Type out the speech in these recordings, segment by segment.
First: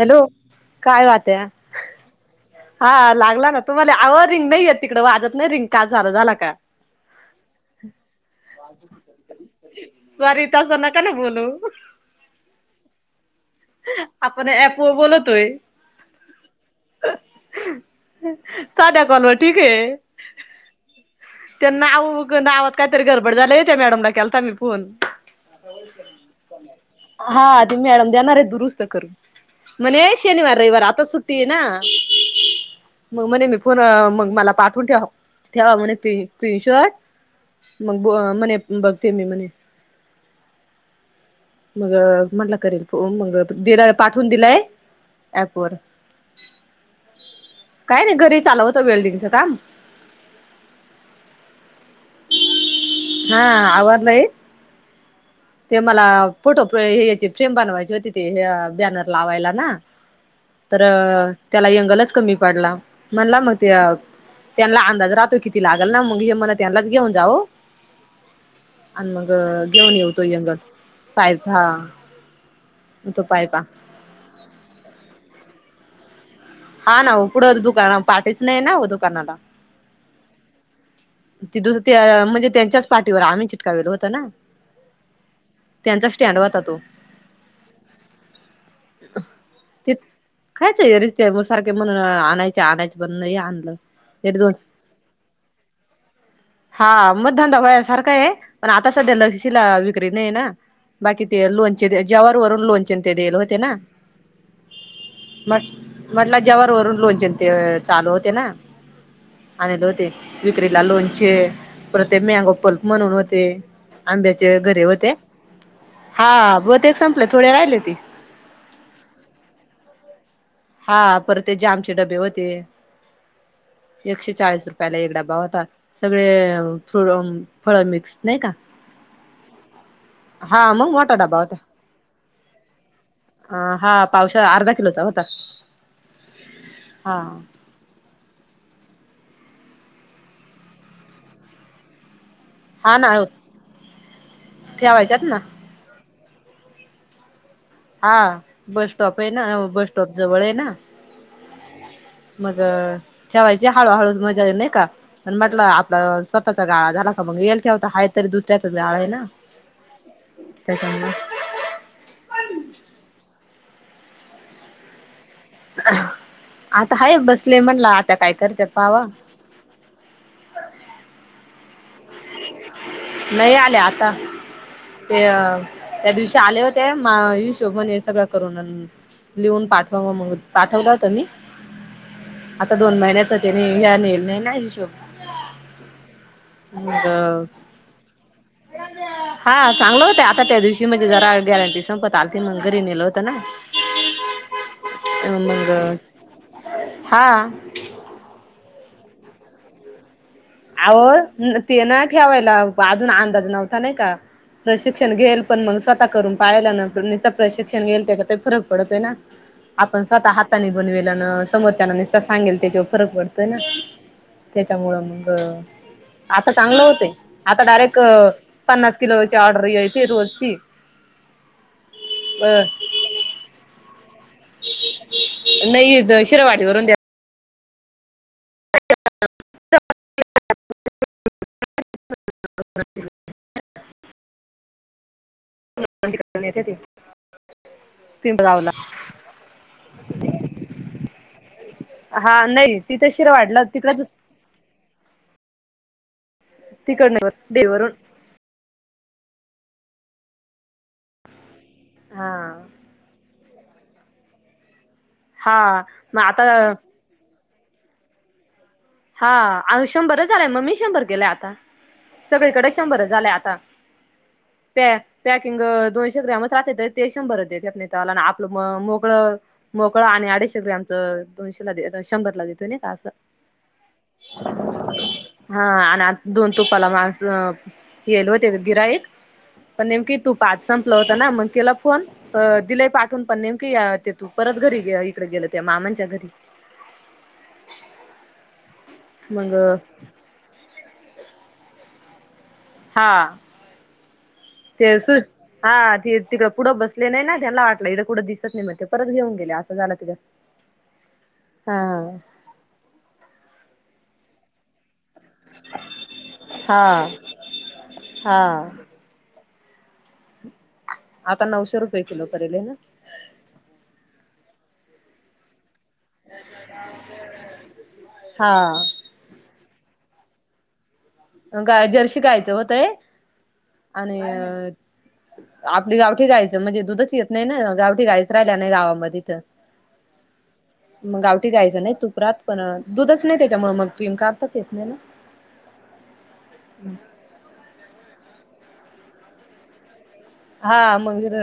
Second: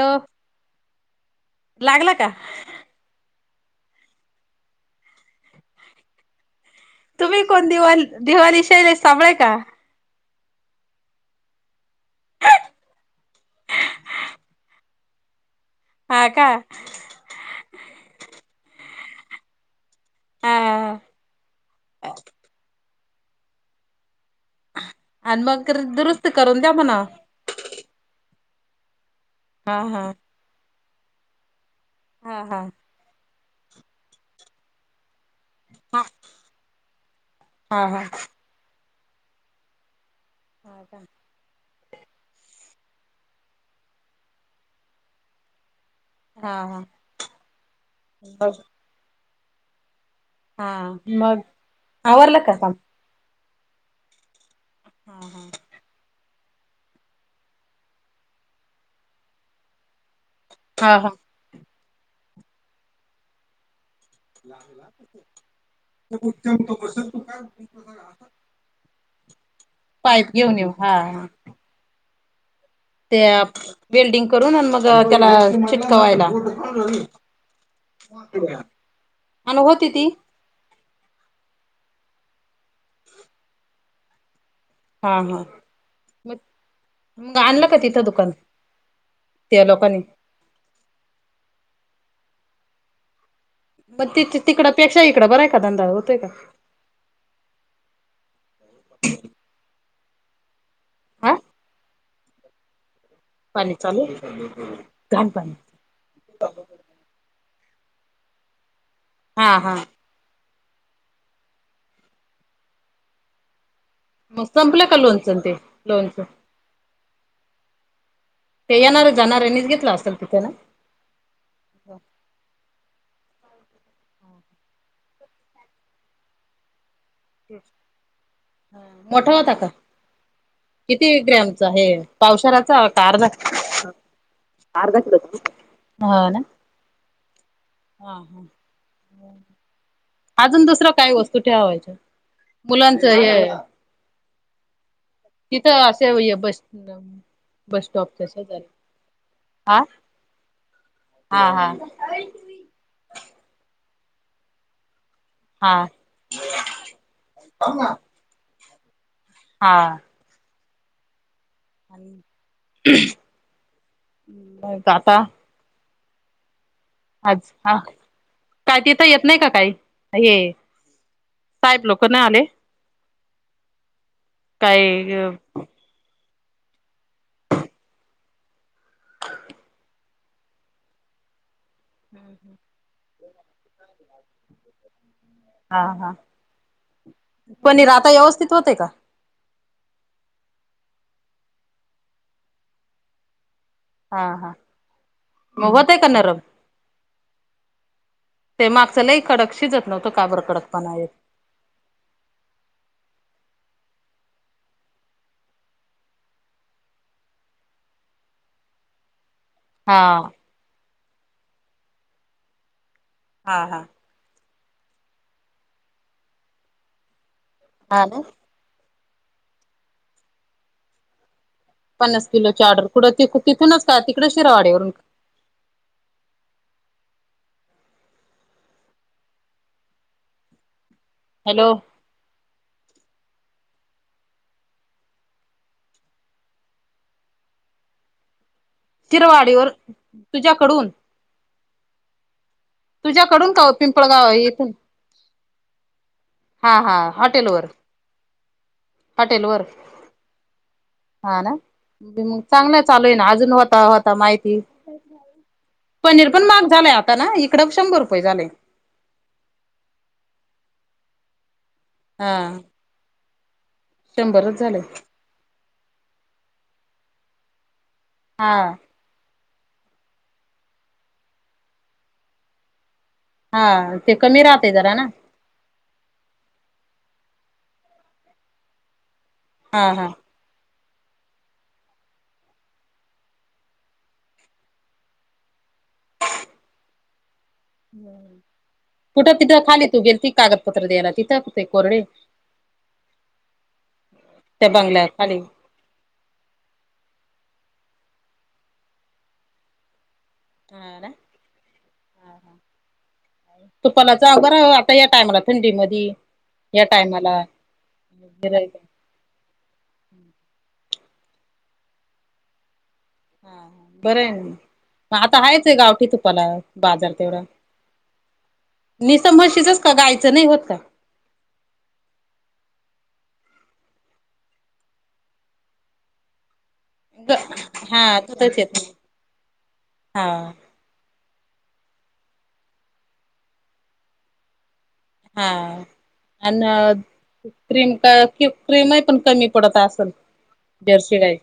Hello काय वात्या लागला का? हा लागला ना तुम्हाला आव रिंग नय येत तिकडं वाजत नाय रिंग काल चालू झाला का. तुम्ही कोण दिवा दिवाली शैलेश सांभळे का? स्वारी तस नका ना बोलू. आपण ॲप वर बोलतोय. हा का साध्या कॉलवर ठीक ये. हा त्यांना अहो नावात कायतरी गडबड झालेय, त्या मॅडमला केलता मी फोन. आणि मग कर दुरुस्त करून द्या म्हणावं. हा, ती मॅडम देणारेत दुरुस्त करून, हा हा म्हने शनिवार- रयवार आता सुट्टी ये ना. हा हा म म्हणे मी फोन, मग मला पाठवून ठेवा ठेवा म्हणे हा ती स्क्रीन शॉर्ट मग हा म्हणे बघते मी म्हणे. हा का मग म्हटला करेल फोन, मंग - दिड पाठवून दिलंय. ऍप वर हा हा हा काय नाय घरी मग चालल होत वेल्डिंगचं काम हा मग आवरलं का काम? हा आवारलय. हा हा ते मला फोटो हे याची फ्रेम बनवायची होती ते हे बॅनर लावायला ना तर हा हा त्याला यंगलच कमी पाडला म्हणला मग त्या त्यांना अंदाज राहतोय किती लागल ना मग हे म्हण त्यांलाच घेऊन जा ओ [unintelligible] असं आणि मंग घेऊन येवू तो घेऊन यंगत येऊ हा पाईप हा ते तो पायपा वेल्डिंग करून आणि मग त्याला चिटकवायला. हा ना ओ कुडं दुकान पाठीच नाय ना आहो दुकानाला. आणि होती ती तिदचं त्या म्हणजे त्यांच्याच पाटीवर आम्ही चिटकावेल होत ना. हा हा त्यांचा स्टँड होता तो मंग आणलं का तिथं दुकान त्या लोकांनी कांआचे गं निस्ते सारखे म्हणू आणायचे आणायच पण नय आणलं. म एक त्येचा दोन तिकडपेक्षा इकडे बरांय का धंदा होतोय का? हा मग धंदा वयासारखा आहे पण आता सध्या लशीला विक्री नाही ना बाकी हा ते लोणचे ज्यावर वरून लोणचे चि तेल होते पाणी ना चालू घाण पाणी म म्हटलं जेवर वरून लोणचेन ते चालू होते ना हा हा आणले होते विक्रीला लोणचे पर ते मॅगो पल्प म्हणून होते मग आंब्याचे घर संपलं का वते लोणचं ते लोणचं हा वते संपलं थोडे राहिले ती ते येणार जाणारऱ्यांनीच घेतला असेल तिथे ना हा पर ते जामचे डबे होते एकशे चाळीस रुपयाला एक डबा होता सगळे फ ह मोठवाता का हा मग किती मोठा डबा होता. ग्रॅमच आहे पावसाळाचा अर्ध अ हा पावशा अर्धा अर्ध किलोचा होता. हा ना हा हा हा अजून दुसरं काय वस्तू ठेवायच्या हा ना मुलांचं हे ठेवायच्यात ना तिथं असे बस बस हा स्टॉपच्या शेजारी बस स्टॉप आहे ना हा बस स्टॉप जवळ आहे ना हा मग ठेवायची हळू हळू मजा आ नाही का पण म्हटलं हा आपला स्वतचा गाळा झाला का मग येईल कव होता हा तरी दुसऱ्याच गाळा आहे ना हा त्या चां काट आता हाय आज बसले हा म्हटला आता काय करते तिथं पावा येत नाही का काही हे साहेब लोक नाही आले नाही आल्या आता काय ते त्या दिवशी आले होते हिशोभन हे सगळं करून लिहून पाठवाव मग पाठवला होता मी आता दोन महिन्याच त्यानी ह्या लिहले नाही ना हिशोब हा हा मग पण राहता व्यवस्थित होते का? हा चांगलं होत आता त्या दिवशी म्हणजे जरा गॅरंटी संपत आल त मग घरी नेलं होतं ना. हा हा मग होतय का नरम हा ते माग चलं ह कडकशी जत नव्हतं काबर कडक अह ते ना ठेवायला अजून अंदाज नव्हता नाही का प्रशिक्षण घेईल पण मग स्वतः करून पाहियला ना प्रशिक्षण घेईल त्याच्याही फरक पडत आहे ना [inaudible] आपण स्वतः हाताने बनवेल न समोरच्या ना नसता सांगेल त्याच्यावर फरक पडतोय ना हा हा त्याच्यामुळं मग आता चांगलं होतय आता डायरेक्ट हा ना पननास किल वची आर्डर यती रोजची पन्नास किलो अ ऑडर कुडं ते तिथूनच का तिकडे शिरावाडवरून नाही शिरवाडीवररून द्या हॅलो [inaudible] य तन बजावला किरवाडीवर तुझ्याकडून हा नाही तिथं शिरा वाढला. तिकडेच ह येत हा हा तिकड हॉटेल वर देवरून हॉटेल वर हा ना हा चांगलं चालू आहे ना अजून होता होता माहिती हा मग पनीर पण महाग आता झालये आता ताना इकड शंभर रुपये झाले. हा अ शंभरच झालंय म मी शंभर केलंय आता हा सगळीकडे शंभर झालं आता. शंभरच झाले. पॅ पॅकिंग दोनशे ग्रॅम राहते ते शंभर देत त्याला आपलं हा म मो मोकळ मोकळां आणि अडीचशे ग्रामच दोनशेला देत शंभरला देता नाही का असं. हा ते कमी राहते जरा ना. हा आणि आ दोन तुपाला माणस येल होते गिराईक पण हा हा नेमकी तूप आज संपलं होतं ना मग केला फोन दिलय पाठून पण नेमकी ते तूप परत घरी इकडे गेल त्या मामांच्या घरी. कुठं मग तिथं खाली तू गेल ती कागदपत्र द्यायला तिथं ते कोरडे. हा त्या तेच. बंगल्या खाली हा ते तिकंड पुढं बसले नाही ना त्यांना वाटलं इथं कुठं दिसत नाही मग ते परत घेऊन गेले असं झाला तिथं. हा ना हा. तुपालाचा बर आता या टाइमला थंडी मधी. या हा टाईमाला हा. [unintelligible] आता नऊशे रुपये किलो करेलले ना? हा बरं आहे मग आता हायेच ये गाव. तुपाला बाजार तेवढा हा निसत म्हशीचच का गायचं नाही होत का? गाय जर्शी गायचं होतंय आणि आपली गावठी गाईच म्हणजे दुधच येत नाही ना गावठी हा गायच राहिल्या दुधच येत नाही गावामध्ये तर हा मग गावठी गायचं नाही तुपात पण दुधच नाही त्याच्यामुळे मग तीम काढताच येत नाही ना. हा आणि क्रीम का क्रीमही पण कमी पडत असल. हा मगर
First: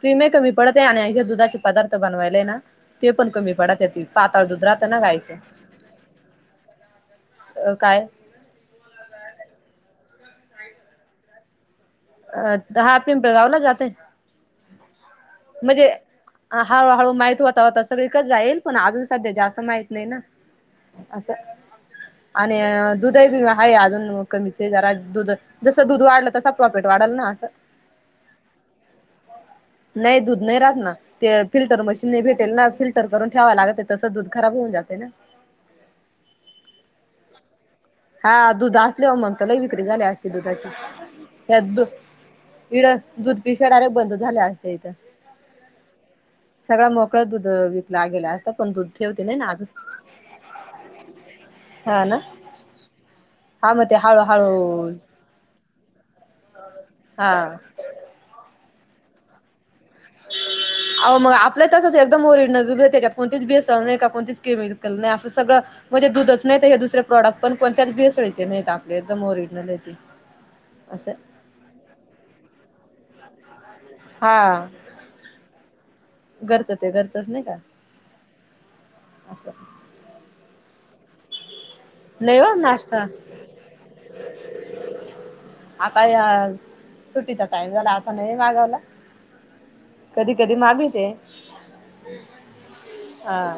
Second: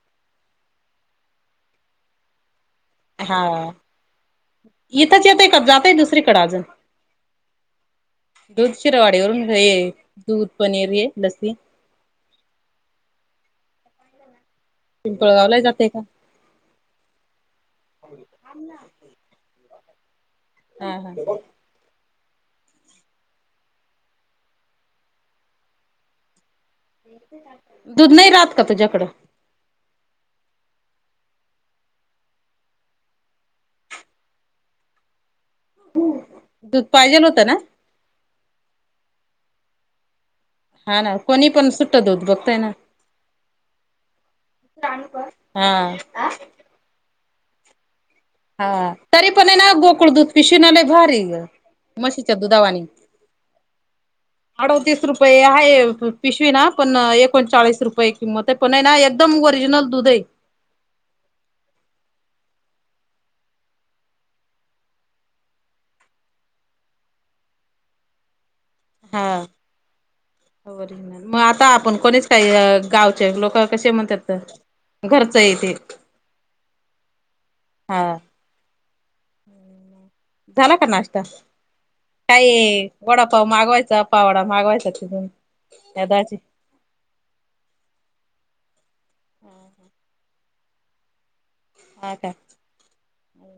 क्रीम ही कमी पडते आणि हे दुधाचे पदार्थ बनवायलाय ना ते पण हा कमी पडत हे तील पातळ दुध राहता ना इथंच गाईचं. येतय का जातय दुसरीकडे अजून अ काय? दूध शिरवाडीवरून हे दूध पनीर हे लस्सी. अ हा पिंपळगावला जाते. पिंपळावला ही जातेय का? हळू हळू माहित होता होता सगळीकच जाईल पण अजून सध्या जास्त माहित नाही ना हा हा असं. आणि दुधही आहे अजून कमीचे जरा दुध जसं दूध वाढलं तस दूध नाही राहत का तुझ्याकडं? नाही दूध नाही राहत ना. ते फिल्टर मशीन नाही भेटेल ना फिल्टर करून ठेवा लागत तसं दूध खराब होऊ जाते ना. दूध पाहिजेल होतं ना? हा दुध असल्यावर मग त लई विक्री झाली अस दुधाचा हा ना कोणी त्या पण दु सुट्ट दूध बघताय ना इड दूध पिशव्या डायरेक्ट बंद झाल्या असत्या इथं. हा. सगळां मोकळं दूध वितला गेला हा पण दूध ठेवते तरी नाही पण ना अजून गोकुळ दूध पिशवी ना लयभारी हा ना म्हशीच्या दुधावानी हा मग ते हळूहळू अडोतीस रुपये आहे पिशवी ना पण हा एकोणचाळीस रुपये किंमत आहे पण हाय ना एकदम ओरिजिनल दूध आहे. आओ मग आपल ही तसच ये एकदम ओरिजनल दूध ये त्याच्यात कोणतीच भेसळ नाही का कोणतेच केमिकल नाही असं सगळं म्हणजे दूधच नाहीत हे दुसर प्रॉडक्ट पण कोणतच भेसळीचे नाहीत आत हा असं मग आता आपण कोणीच काई गावचे लोक कसे म्हणतात हा घरचं ये तेे. घरचं ते घरचच नाही का. हा असं. झाला का नाश्ता? नाही काय हो नाश्ता वडापाव मागवायचा पाव वडा मागवायचा. [unintelligible] सुटीचा टाइम झाला आता नाही मागवला. ह ह. कधी कधी मागविते. ह का? हा.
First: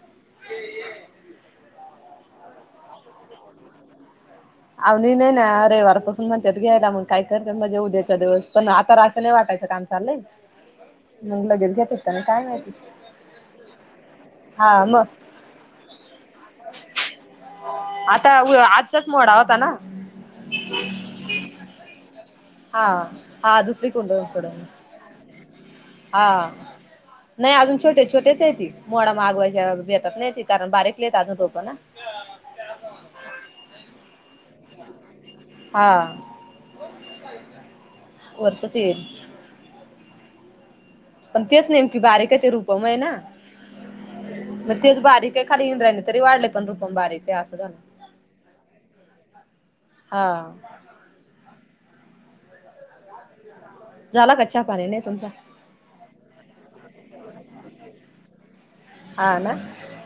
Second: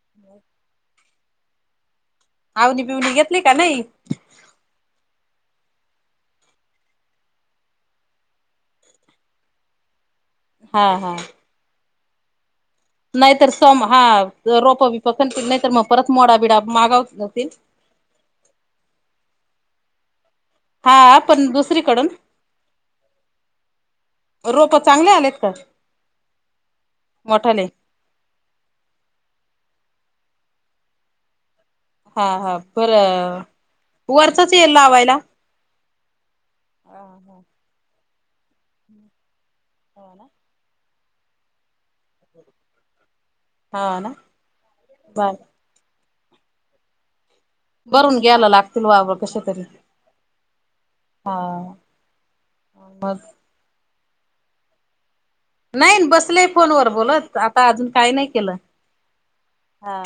[unintelligible] आवनी पिवणी घेतली का नाही? अवही नाही ना रविवारपासून म्हणतात घ्यायला मग काय करते म्हणजे उद्याच्या दिवस पण आता असं नाही वाटायच. काम चालल हा हा. मग लगेच घेत काय माहित? नाहीतर सम हा रोप बप नाही तर मग परत मोडा बिडा मागावततील. आता आजचाच मोडा होता ना? हा पण दुसरीकडून. हा हा दुसरी को कड. रोप चांगले आलेत का? हा नाही मोठाले अजून छोटे छोटेच हायती. मोडा मागवायच्या बेतात नाही ती कारण बारीक येत अजून तो पण हा हा ब वरचाच येईल ला लावायला. हा हा हा वरचच येईल. हो ना? पण तेच नेमकी बारीकचे रूपम आहे ना? हा ना म तेच बारीक बर खरी इंद्राने तरी वाढले पण रूपम बारी ते अस. बरून घ्यायला लागतील वाव कशतरी हा हा मग झाला कच्चा पाणी नाही तुमचा? नाही बसलेय फोनवर बोलत आता अजून काय नाही केलं. हा ना? हा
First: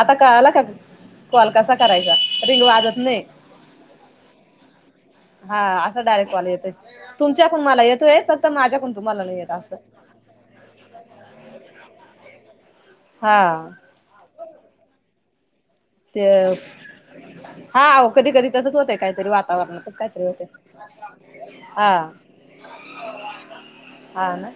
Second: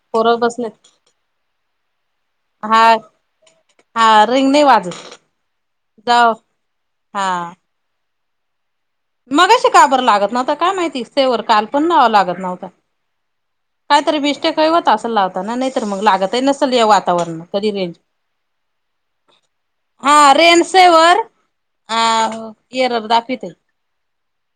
आता का पोर आला का? बसलेत कॉल कसा करायचा रिंग हा वाजत नाही. हा रिंग नाही वाजत हा असा जाव डायरेक्ट कॉल येतोय हा तुमच्याकून मला येतोय. माझ्या पण तुम्हाला नाही येत मगाशी असं. का लागत ना काय माहिती? सेवर काल पण नावं लागत नव्हतता. हा. काय तरी ब मिस्टेक होत असलत. ते कधी हा रेंज कधी कधी तसच होतं काहीतरी हा वातावरणात. रेनसेवर [inaudible] एरर दाखवते. हा ना?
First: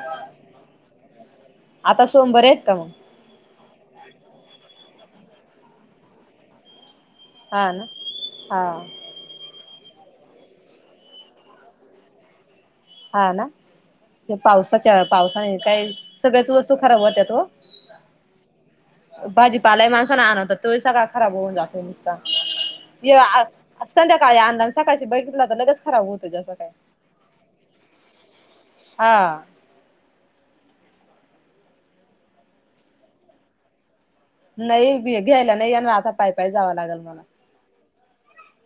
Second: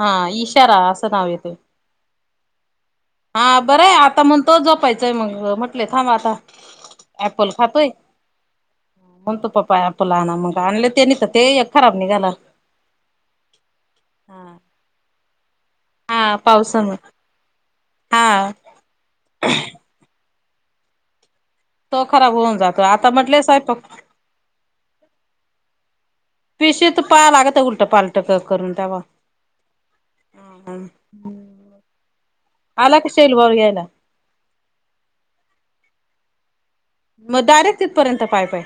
हा इशारा असं नाव येतेय. आता सोहम बरे आहेत का मग? हा बरंय आता मण तो जोपायचाय मग म्हटलेय थांब आता. अऍप्पल हा ना खातोय. हा म्हण तू पपा आपला आण मग आणले ते नि ते एक खराब निघाला. हा ना ते पावसाच्या पावसाने काय? हा सगळ्याच वस्तू पावसामुळे खराब होत्यात हो. हा भाजी पालाही माणसाना आणतातो सगळा खराब होऊ जातो. तो नुसता खराब होऊन जातो. आता म्हटले स्वयंपाक संध्याकाळी अंदा आणि सकाळशी बैकितला तर लगेच खराब होतो जसं काय? पा लागत उलट पालट करून त्याव्हा हा ह आला कसे येल वर घ्यायला. नाही घ्यायला नाही याणार आता पायपाय जावा लागेल मग मगडायेट तिथपर्यंत पाय पाय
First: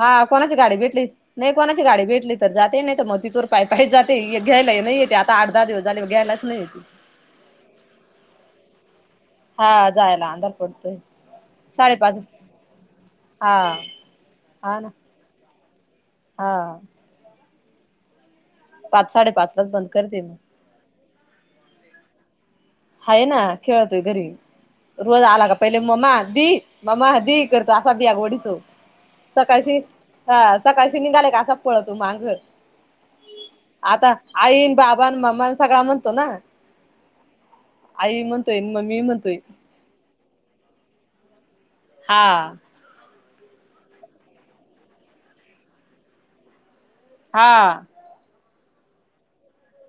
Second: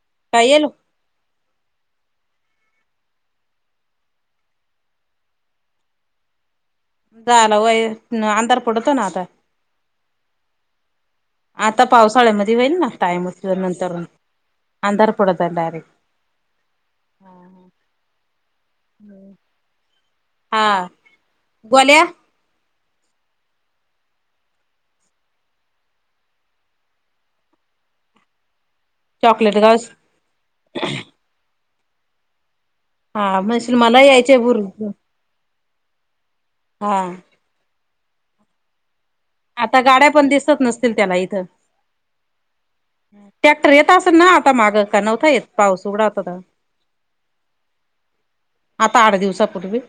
हा काय कोणाची येल गाडी भेटली? नाही कोणाची गाडी भेटली तर जाते नाही तर मग तिथोर पाय पाय जाते घ्याय नाही येते आता आठ दहा दिवस झाले घ्यायला. नाही का सहाला वय अंधार पडतो ना आता हा जायला अंधार पडतोय आता साडेपाच पावसाळ्यामध्ये होईल ना टाइमच हा नंतर हा ना अंधार पडत डायरेक्ट हा हम्म पाच साडे पाचला बंद करते मी हा गोल्या हा ना खेळतोय घरी रोज आला का पहिले मम्मा दी मम्मा दी करतो असा बाग ओढडीतो चॉकलेट सकाळशी गावस हा सकाळशी निघाले का असा पळतो माघ हा म्हणशील मला आता यायचे बुर आईन बाबां मम्मान सगळा म्हणतो ना हा आई म्हणतोय मम्मी म्हणतोय आता गाड्या पण दिसत नसतील त्याला इथं हा टॅक्टर येत असेल ना आता माग का नव्हता येत पाऊस उघडा होता हा आता आठ दिवसापूर्वी